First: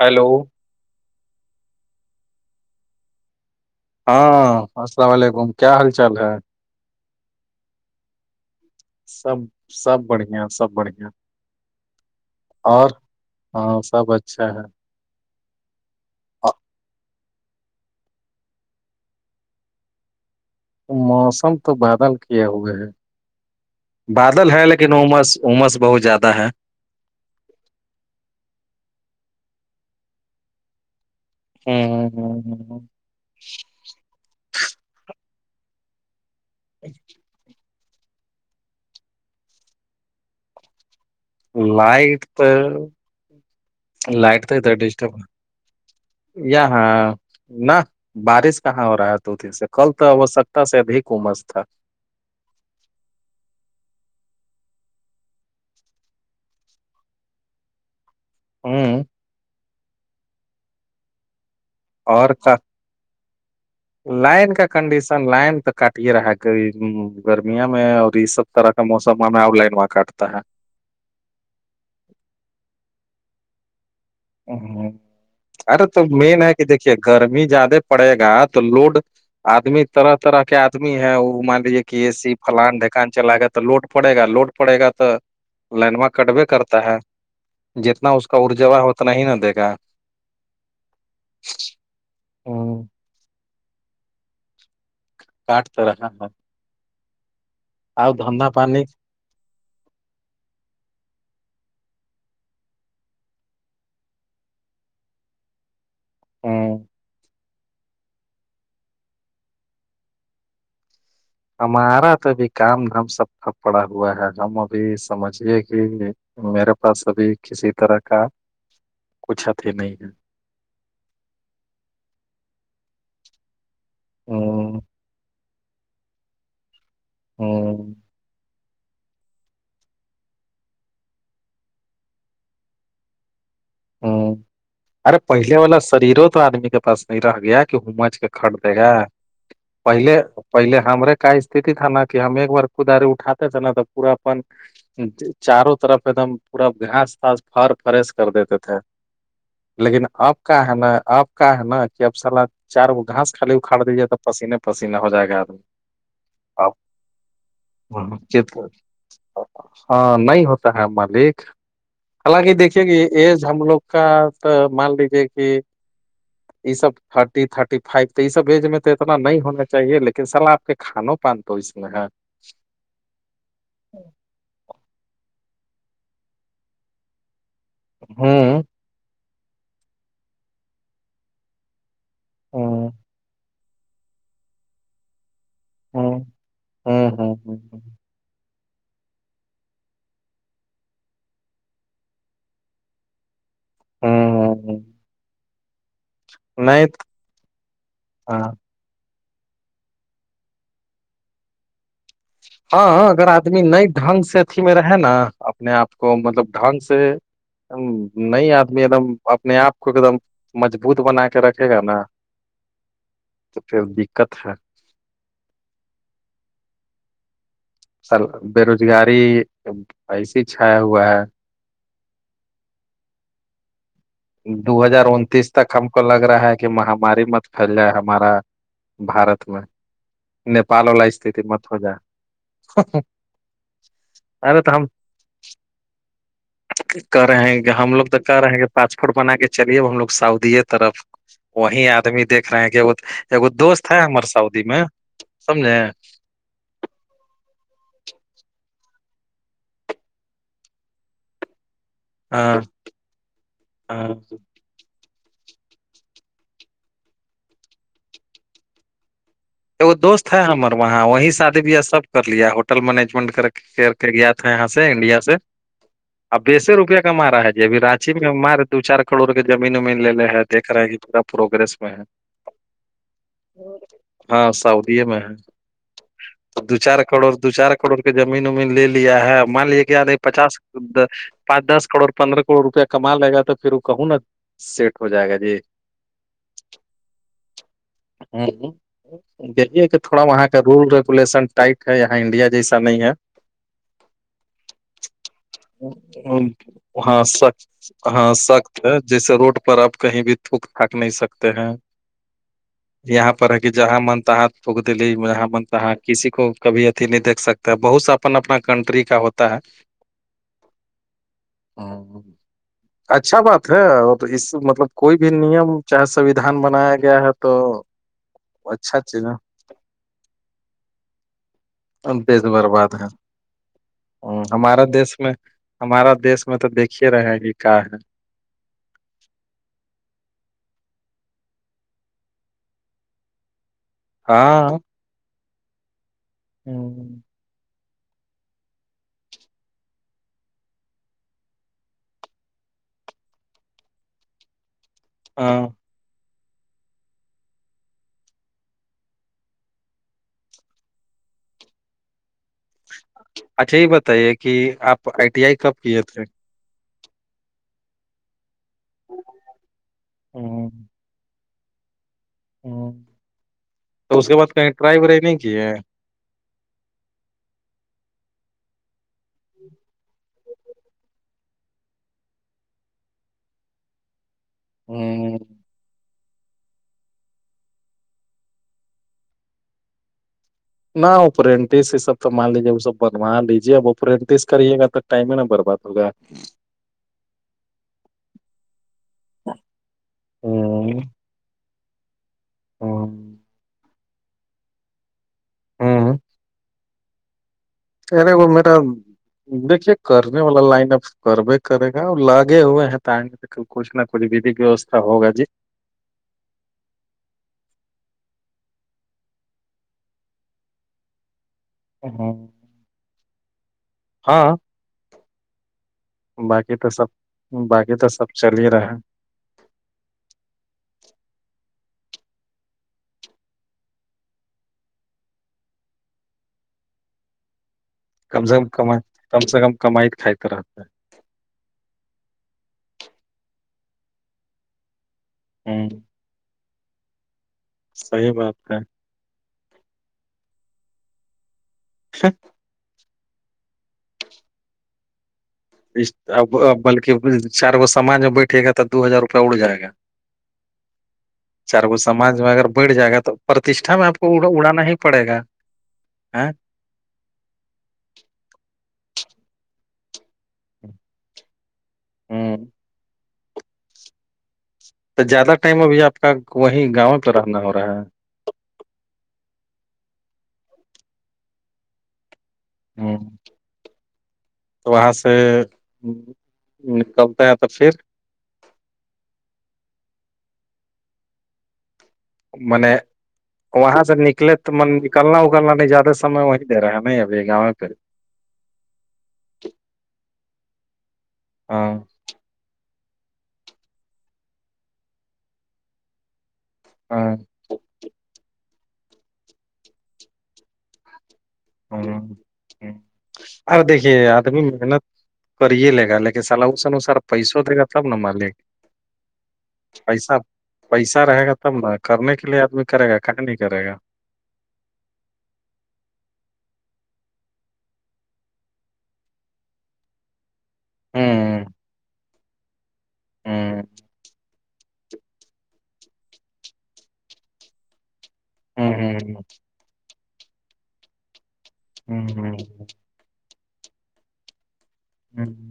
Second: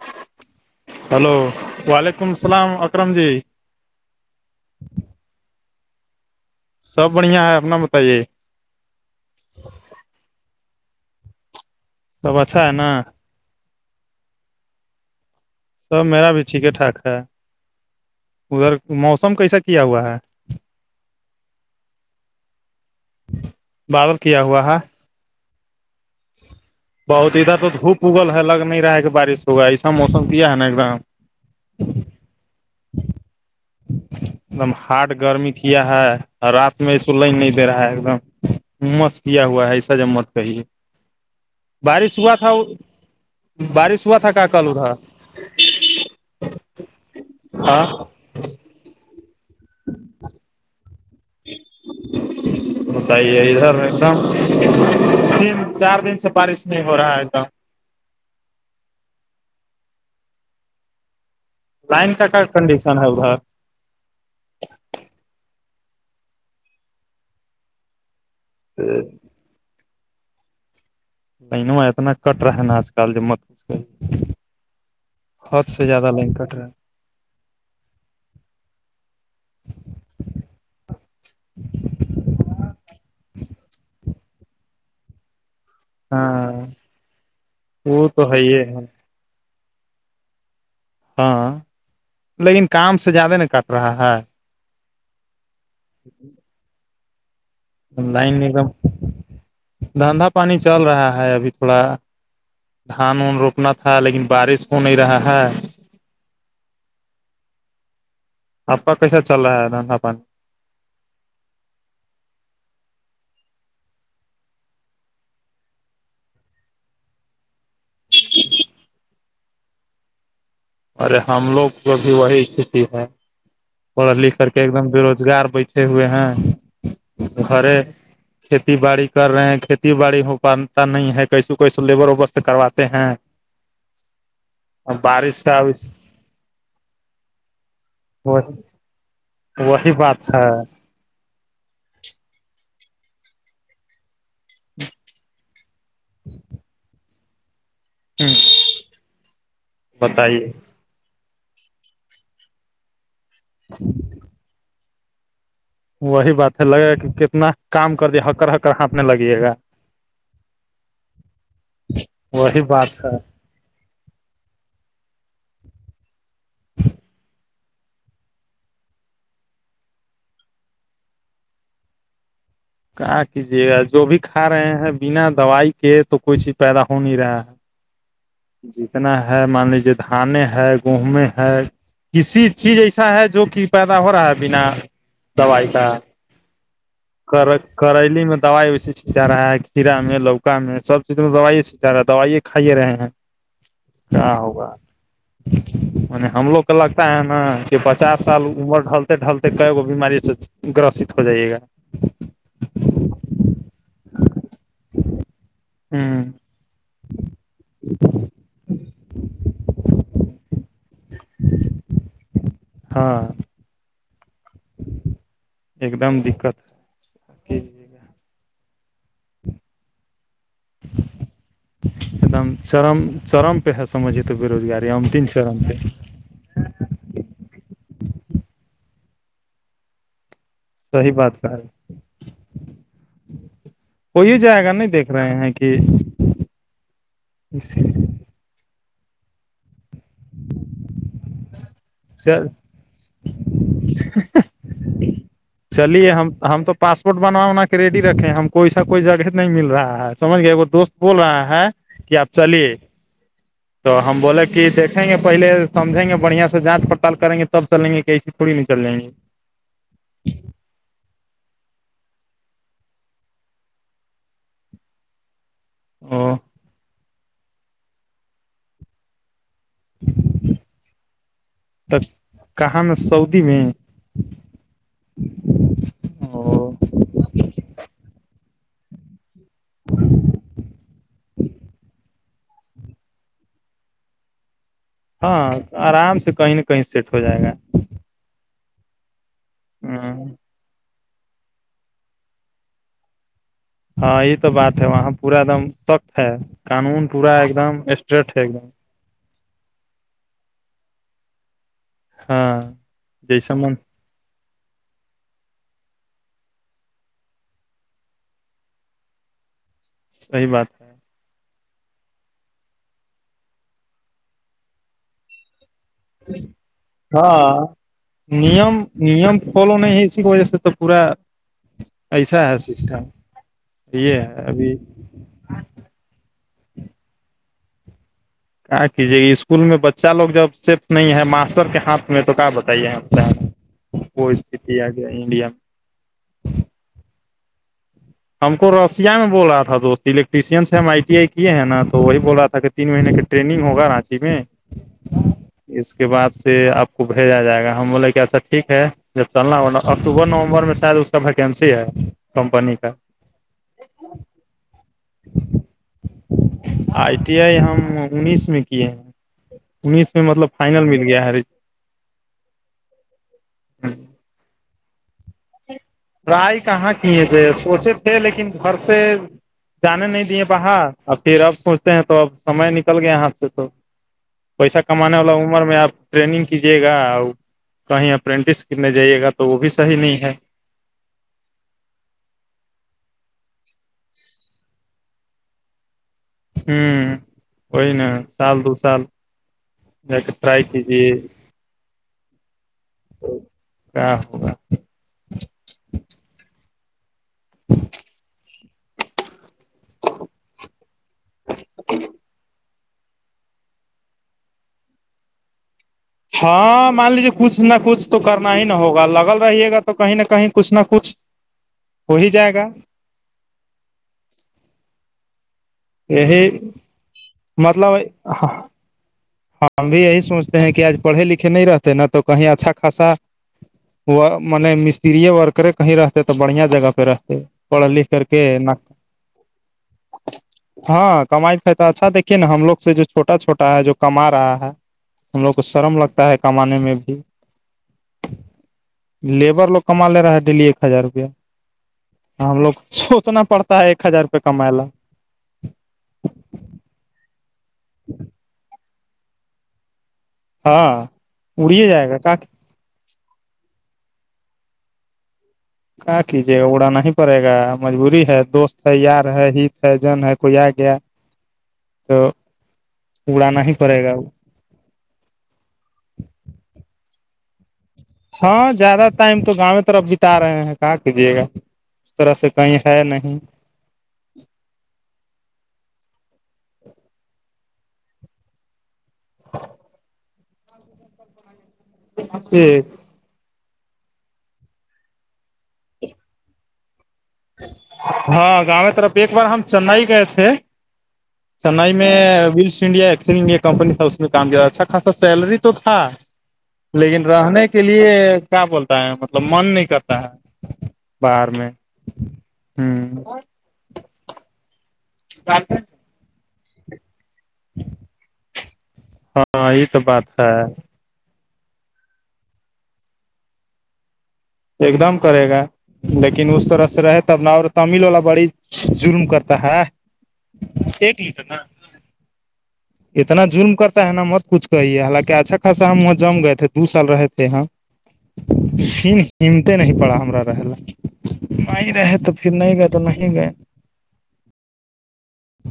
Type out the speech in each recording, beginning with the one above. hello [unintelligible] hello وعلیکم السلام اکرم جی ہاں السلام علیکم کیا حال چال ہے سب بڑھیا ہے اپنا بتائیے سب سب بڑھیا سب بڑھیا سب اچھا ہے نا اور ہاں سب اچھا ہے سب میرا بھی آ، ٹھیک ہے ٹھاک ہے ادھر موسم کیسا کیا ہوا ہے موسم تو بادل کیے ہوئے ہیں بادل ہے لیکن عمس عمس بہت زیادہ ہے بہت ادھر تو دھوپ اگل ہے لگ نہیں رہا ہے بارش ہوگا ایسا موسم کیا ہے نا ایک دم ہوں ہوں ہوں ایک دم ہارڈ گرمی کیا ہے رات میں اس کو لائن نہیں دے رہا ہے ایک دم عمس کیا ہوا ہے ایسا جمت کہیے بارش لائٹ ہوا تو تھا بارش ہوا تھا کا لائٹ تو کل ادھر ڈسٹرب یہاں نہ ہاں بارش کہاں ہو رہا ہے دو دن سے کل تو ہو سکتا ادھک امس تھا بتائیے ادھر ایک دم تین چار دن سے بارش نہیں ہو رہا ہے ایک دم ہوں لائن کا کنڈیشن ہے ادھر لائن کا کنڈیشن لائن تو کاٹ رہا ہے گرمیاں میں اور یہ سب اس طرح کا موسم ہمیں آور لائن کاٹتا ہے لائنوں اتنا کٹ رہا ہے نا آج کل مت حد سے ارے تو زیادہ لائن مین ہے کٹ رہا کہ دیکھیے گرمی زیادہ پڑے گا تو لوڈ آدمی طرح طرح کے آدمی ہے وہ مان لیے کہ اے سی فلان ڈھکان چلا گا تو لوڈ پڑے گا لوڈ پڑے گا تو لائنوا کٹوے ہاں کرتا ہے وہ جتنا اس تو کا ہے یہ ارجا ہے اتنا ہی نہ دے گا ہاں ہ لیکن کام سے زیادہ نہیں کٹ رہا ہے [unintelligible] آؤ لائن دھندا نگم پانی دھندندا پانی چل رہا ہے ابھی تھوڑا دھان وان روپنا تھا لیکن بارش ہو نہیں رہا ہے ہاں آ پکا کیسا چل رہا ہے دھندا پانی ہمارا توبھی کام ہم سب کا پڑا ہوا ہے ہم ابھی سمجھیے کہ میرے پاس ابھی کسی طرح کا کچھ اتیھی نہیں ہے ارے ہم لوگ کو بھی وہی استھتی ہے پڑھ لکھ کر کے ایک ہ دم بے روزگار بیٹھے ہوئے ہیں گھر ہ کھیتی باڑی کر رہے ہیں کھیتی باڑی ہو پاتا نہیں ہے کیسو کیسو لیبر اور سے کرواتے ہیں ہوں اور ارے بارش پہلے کا والا شریروں تو آدمی کے پاس نہیں رہ گیا کہ ہومچ کھٹ وہی دے گا وہی پہلے بات ہے پہلے ہمارے کا استھتی تھا نا کہ ہم ایک بار کداری اٹاتے تھے نا تب پورا اپن چاروں طرف ایک دم پورا گھاس پھاس فر فریش کر دیتے تھے ہے لیکن آپ بتائیے کا ہے نا آپ کا ہے نا کہ اب سالا چار گو گھاس خالی اکھاڑ دیجیے تو پسینے پسینے ہوجائے گا آدمی وہی بات ہے لگے کہ کتنا کام کر دیا ہکر ہکر ہانپنے لگیے گا ہاں نہیں ہوتا شعیب ملک حالانکہ وہی دیکھینگے بات ہے ایک ہم لوگ کا تو مان لیجیے کہ [unintelligible] نہر کا کیجے گا جو بھی کھا رہے ہیں بنا دوائی کے تو کوئی چیز پیدا ہو نہیں رہا ہے ہوں جتنا ہے مان لیجیے دھان ہے گیہوں ہے کسی ہ چیز ہ ایسا ہے جو کہ پیدا ہو رہا ہے بنا دعائے سا ہوں ہ ہ کر کریلی میں دوائی ویے چھیٹا جا رہا ہے کھیرا میں لوکا میں سب چیزوں میں دوائی چھیٹا جا رہا ہے دوائیے کھائیے رہے ہیں کہ ہوگا ہ م ہم لوگ کا نہیں لگتا ہے نا کہ پچاس سال ہاں امر ڈ ڈلتے کئے وہ بیماری سے گرست ہو جائیے گا ہاں اگر آدمی نئی ڈھنگ سے اھی میں رہے نا اپنے آپ کو ہوں مطلب ڈھنگ سے نئی آدمی ایک دم اپنے آپ کو ایک دم مجبوط بنا کے رکھے گا نا ہاں تو پھر دقت ہے ایک دم دقت ا جی سر بےروزگاری ایسی چھیا ہوا ہے ایکم چرم چرم پہ حسم مجج ہے تو بے روزگاری ہمم تن چرم پہ ل رہا ہے کہ مہ ہماری مت پھیل جائے ہمارا بارت میں نیپال وال لا صحیح بات استتی کہا ہے متو جا ہو ہی ارے جائے تو گا ہم نہیں دیکھ رہے ہیں کہ کر رہے ہیں کہ ہم لوگ تو کر رہے پاسپورٹ بنا کے چلیے ہم لوگ سعودی طرف وہی آدمی چل دیکھ رہے ہیں کہ دوست ہے ہمار سعودی میں سمجھے چلیے ہم ہم تو پاسپورٹ بناوا بنا کے ریڈی رکھے ہم کوئی سا کوئی جگہ نہیں مل رہا ہے سجھ گئےے دوست بول رہا ہے کہ آپ ہاں چلیے تو ہاں ہم بولے کہ دھیں گے پہلے سمھیں گے بڑھیا سے جانچ پڑتال کریں گے تب چلیں گے کہ ایسی تھوڑی نہیں چل جیں گے اگو دوست ہے ہمارر وہاں وہی شادی بیاہ س کر لیا ہوٹل مینجمنٹ کر کے کر کے گیا تھا یہاں سے انڈیا سے او اب بیسے روپیہ کاما رہا ہے جی ابھی رانچی میں مار دو چار کروڑ کے زمین ومین لے لے ہے دیک رہا ہے کہ پورا پروگرریس میں تب ہے کہاں میں سعودی میں ہاں سعودی میں ہے تو او دو چار کروڑ دو چار کروڑ کے زمین ومین لے لیا ہے مان لے کہ نہیں پچاس پانچ دس کروڑ پندرہ کروڑ روپیہ کما لے گا تو پھر وہ کہوں نا سیٹ ہو جائے گا ہاں جی آرام سے کہیں نہ کہیں سیٹ ہو جائے گا ہ دیکے کہ ہ تھوڑا وہاں رول ریگولیشن ٹائٹ ہے یہاں انڈیا جیسا نہیں ہے ہاں یہ تو بات ہے وہاں پورا ایک دم سخت ہے قانون ہاں پورا ایک دم سخت ہاں اسٹریٹ ہے ایک دم سخت جیسے روڈ پر آپ کہیں بھی تھوک تھک نہیں سکتے ہیں ہاں یہاں پر جیسا من اں منتا ہ پگ دلی یہاں منتا کسی کو کبھی اتیھی نہیں دھ سکتا بہت سا اپن اپنا کنٹری کا ہوتا تا ہے صحی بات ہے ہاں اچھا بات ہے اور اس مطلب کوئی بھی نیم چاہے سویدھان بنایا گیا ہے تو ہاں نیم نیم فالو نہیں ہے اسی کی وجہ سے تو پورا ایسا ہے سسٹم یہ ہے ابھی ہمارا دیش میں تو دیکھیے رہے ہیں کہ کیا ہے کیا کیجیے اسکول میں بچہ لوگ جب صفٹ نہیں ہے ماسٹر کے ہاتھ میں تو کیا بتائیے وہ است آ ج ہے انڈیا میں ا ہم کو رشیا میں بول رہا تھا دوست الیکٹریشنس ہم آئی ٹی آئی کیے ہیں نا تو وہی بول رہا تھا کہ تین مہینے کا ٹریننگ ہوگا رانچی میں ہاں اس کے بعد سے آپ کو بھیجا جائے گا ہم بولے کہ اھا ٹھیک ہے جب چلنا ہو اکتوبر نومبر میں شاید اس کا ویکینسی ہے کمپنی کا اچھا یہ بتائیے کہ آپ آئی ٹی آئی کب کیے تھے آئی ٹی آئی ہم انیس میں کیے ہیں انیس میں مطلب فائنل میں گیا ہر ہ تو اس کے بعد کہیں ٹرائی ورائی نہیں کی ہے رائی کہاں کیے تھے سوچے تھے لیکن گھر سے جانے نہیں دیے بہر ا پھر اب سوچتے ہیں تو اب سمے نکل گیا ہاتھ سے تو پیسہ کمانے والا عمر میں آپ ٹریننگ کیجیے گا کہیں اپرینٹس کرنے جائیے گا تو وہ بھی صحیح نہیں ہے نہ اوپرینٹس یہ سب تو مان لیجیے وہ سب بنوا لیجیے اب اوپرینٹس کریے گا تو ٹائم نا بر با تو گا ہوں وہی نا سال دو سال ج کے ٹرائی چز ہوں جی ہوں کیا ہوگا ہوں ارے وہ میرا دیکھیے کرنے والا لائن اپ کروے کرے گا اور لگے ہوئے ہیں ت ک کچ نہ کچ ویدیک ویوستا ہوگا جی ہاں مان لیجیے کچھ نہ کچھ تو کرنا ہی نہ ہوگا لگل رہیے گا تو کہیں نہ کہیں کچھ نہ کچھ ہو ہی جائے گا ہاں یہی باقی تو سب باقی تو سب مطلب چل رہے ہم بھی یہی سوچتے ہیں کہ آج پڑھے لکھے نہیں رہتے نا تو کہیں اچھا خاصا م مستریے ورکرے کہیں رہتے تو بڑھیا جگہ پہ رہتے پڑ لکھ کر کے کم سے کم نہ کم کم سے کم کمائی ک رہ ہاں کمائیائی تو اچھا دیکھیے نا ہم لوگ سے جو چھوٹا چھٹا ہے جو کما رہا ہے ہم لوگ کو ہوں شرم لگتا ہے کمانے میں بھی صحیح بات کا لیبر لوگ کما لے رہا ہے ڈیلی ایک ہزار روپیہ ہم لوگ سوچنا پڑتا ایک ہزار روپئے کما اب بلکہ چار گ سامان جب بیٹھے گا تو دو ہزار روپیہ اڑ جائے گا ہاں اڑیے چارگو جائے گا سماج میں اگر بڑھ جائے گا تو پرتیشٹھا میں آپ کو اڑانا ہی پڑے گا کہ ہ کیجیے گا اڑا ہی پڑے گا مجبوری ہے دوست ہے یار ہے ہت ہے جن ہے کوئی آ گیا تو ہوں اڑانا ہی پڑے گا وہ تو زیادہ ٹائم ابھی آپ کا وہیں گاؤں پہ رہنا ہو رہا ہے ہاں زیادہ ٹائم تو گاؤں طرف بتا رہے ہیں کہاں کیجیے گا اس طرح سے کہیں ہے ہ نہیں تو وہاں سے نکلتا ہے تو پھر س ب م وہاں سے نکلے تو م نکلنا اکلنا نہیں زیادہ سمے وہیں ہمبگ میں کر ہاں گاؤں طرف ایک بار ہم چنئی گئے تھے ہاں چنائی میں ویلس انڈیا ایک کمپنی تھا اس میں کام کیا تھا اچھا خاصا سیلری تو تھا ہاں لیکن رہنے کا اس کے لیے کیا بولتا ہے مطلب من نہیں کرتا ہے باہر میں ہ ہ ار دیکھیے آدمی محنت کریے لے گا لیکن سلاح اس انسار پیسوں دے گا تب نا مالک ہاں یہ تو پیسہ بات ہے پیسہ رہے گا تب ن کرنے کے لیے آدمی کرے گا کہاں نہیں کرے گا ایک دم کرے گا لیکن اس طرح سے رہ تب اور تمل والا بڑی جرم کرتا ہے ایک لیٹر نا ہوں اتنا جظرم ہوں کرتا ہے نا مت کچھ ہییے حالانکہ اچھا خاصا ہم وہ جم گئے تھے دو سال رہے تھے ہیں ہوں شم ہوں، ہمتے نہیں پڑا ہمار رہ ل نہیں رہے تو پھر ہوں، نہیں گئے تو نہیں گئے ہوں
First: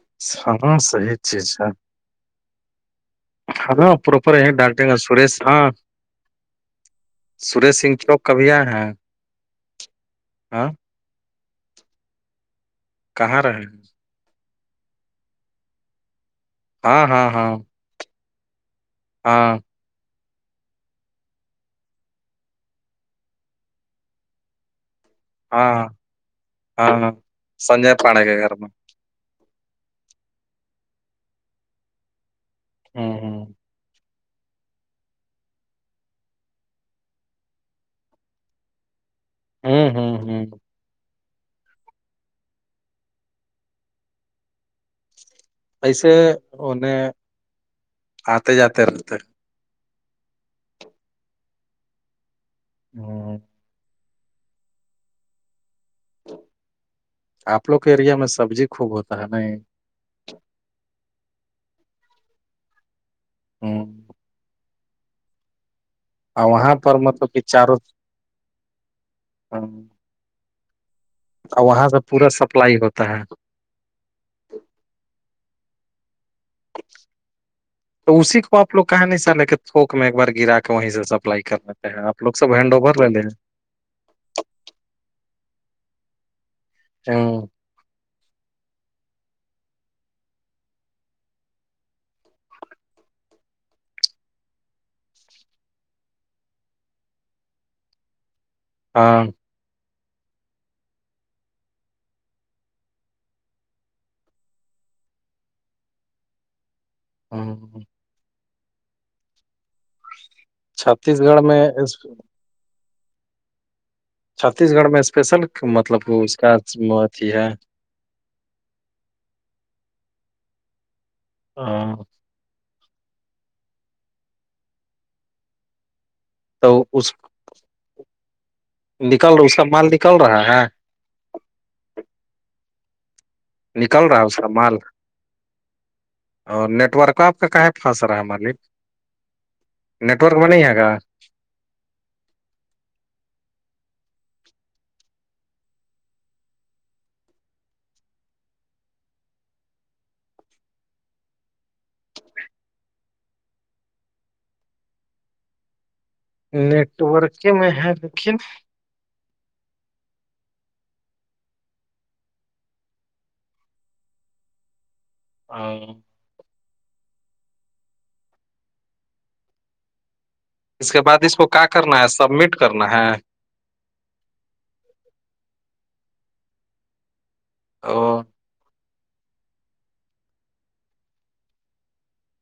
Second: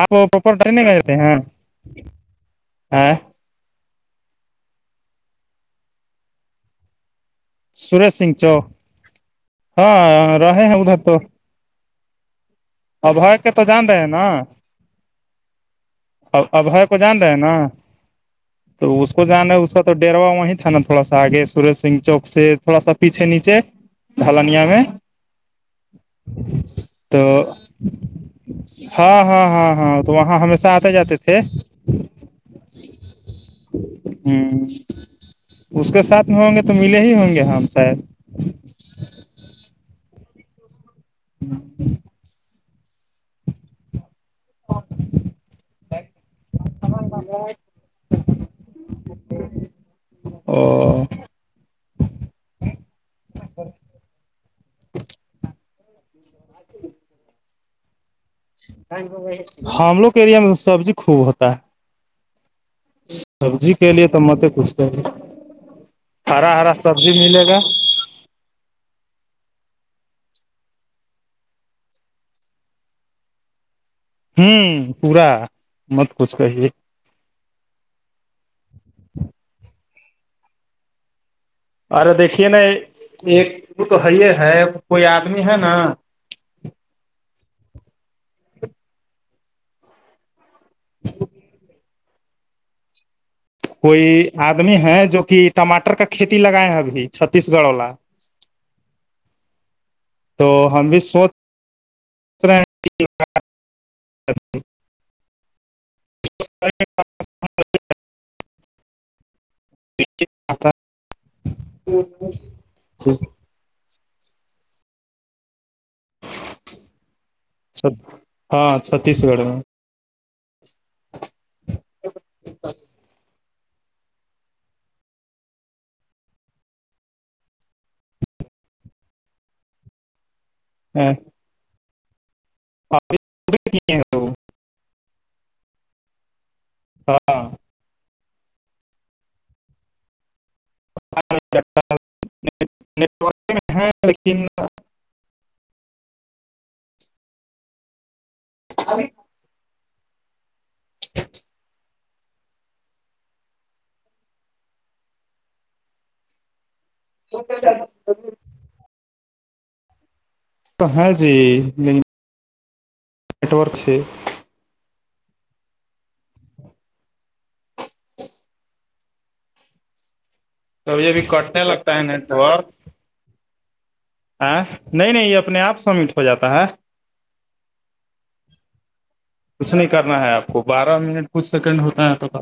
آپ پراپر ہاں ٹرین گئے صحی تھے ہیں چیز ہے ا [unintelligible] [inaudible] سریش سنگھ چوک کبھی آ ہیں ہاں رہے ہاں ہیں ادھر تو اورائے کہاں کے تو رہے جان رہ نا ا ابئے کو ہاں جان رہے ہاں ہیں ہاں نا تو اس کو جانا ہاں اس کا تو ڈروا وہیں تھا نا تھوڑا سا آگے سورج سنگھ چوک سے تھوڑا سا پیچھے نیچے ڈھلنیا میں ہاں ہاں ہاں ہاں تو سجے پان کے گھر میں ہاں ہاں ہاں ہاں تو وہاں ہمیشہ آتے جاتے تھے ہاں ہاں ہوں اس کے ساتھ میں ہوں گے تو ملے ہی ہوں گے ہم شاید ہوں ہوں ہوں ہوں ایسے اننے آتے جاتے رہتے ا [inaudible] ہاں آپوک اییریا م ہم لوگ ایریا میں سبزی خوب ہوتا ہے سبزی ہ کے لیے تو مت کچھ کر ہرا ہرا سبزی ملے گا ہاں اور وہاں سے پورا سپلائی ہوتا ہے ہوں پورا مت کچھ کہیے تو اسی کو آ لوگ کہا نہیں چاہے کہ تھوک میں ایک بار گرا کے وہیں سے سپلائی کر لیں ہیں ارے آپ لوگ دیکھیے سب نا ہینڈ اوور لے ایک وہ تو ہے ہے کوئی آدمی ہے نا ہمم کوئی آدمی ہے جو کہ ٹماٹر کا کھیتی لگائے ابھی چھتیس گڑھ والا ہاں تو ہم بھی سوچ سوچ رہے ا ہاںاں چھتیس گڑھ میں اس- [inaudible] چھتیس گڑھ میں اسپیشل مطلب اس کا اھی ہے چ ہاں چھتیس گڑھ میں ہاں بس تو اس نکل رہا سب مال نکل رہا ہے ہمممم نکل رہا ہے اس کا مال اور نیٹورک آپ ہاں کا کہاں پھس رہا ہے مالک نیٹورک میں نہیں ہے گا [unintelligible] [inaudible] [inaudible] نیٹورک میں ہے لیکن تو ہاں جی نہیں نیٹورک سے [unintelligible] اس کے کبھی بعد ابھی اس کو کٹنے کیا لگتا کرنا ہے سبمٹ کرنا ہے آ نہیں نہیں یہ اپنے آپ سمٹ ہو جاتا ہے او کچھ نہیں کرنا ہے آپ کو بارہ منٹ کچھ سیکنڈ ہوتا ہے تو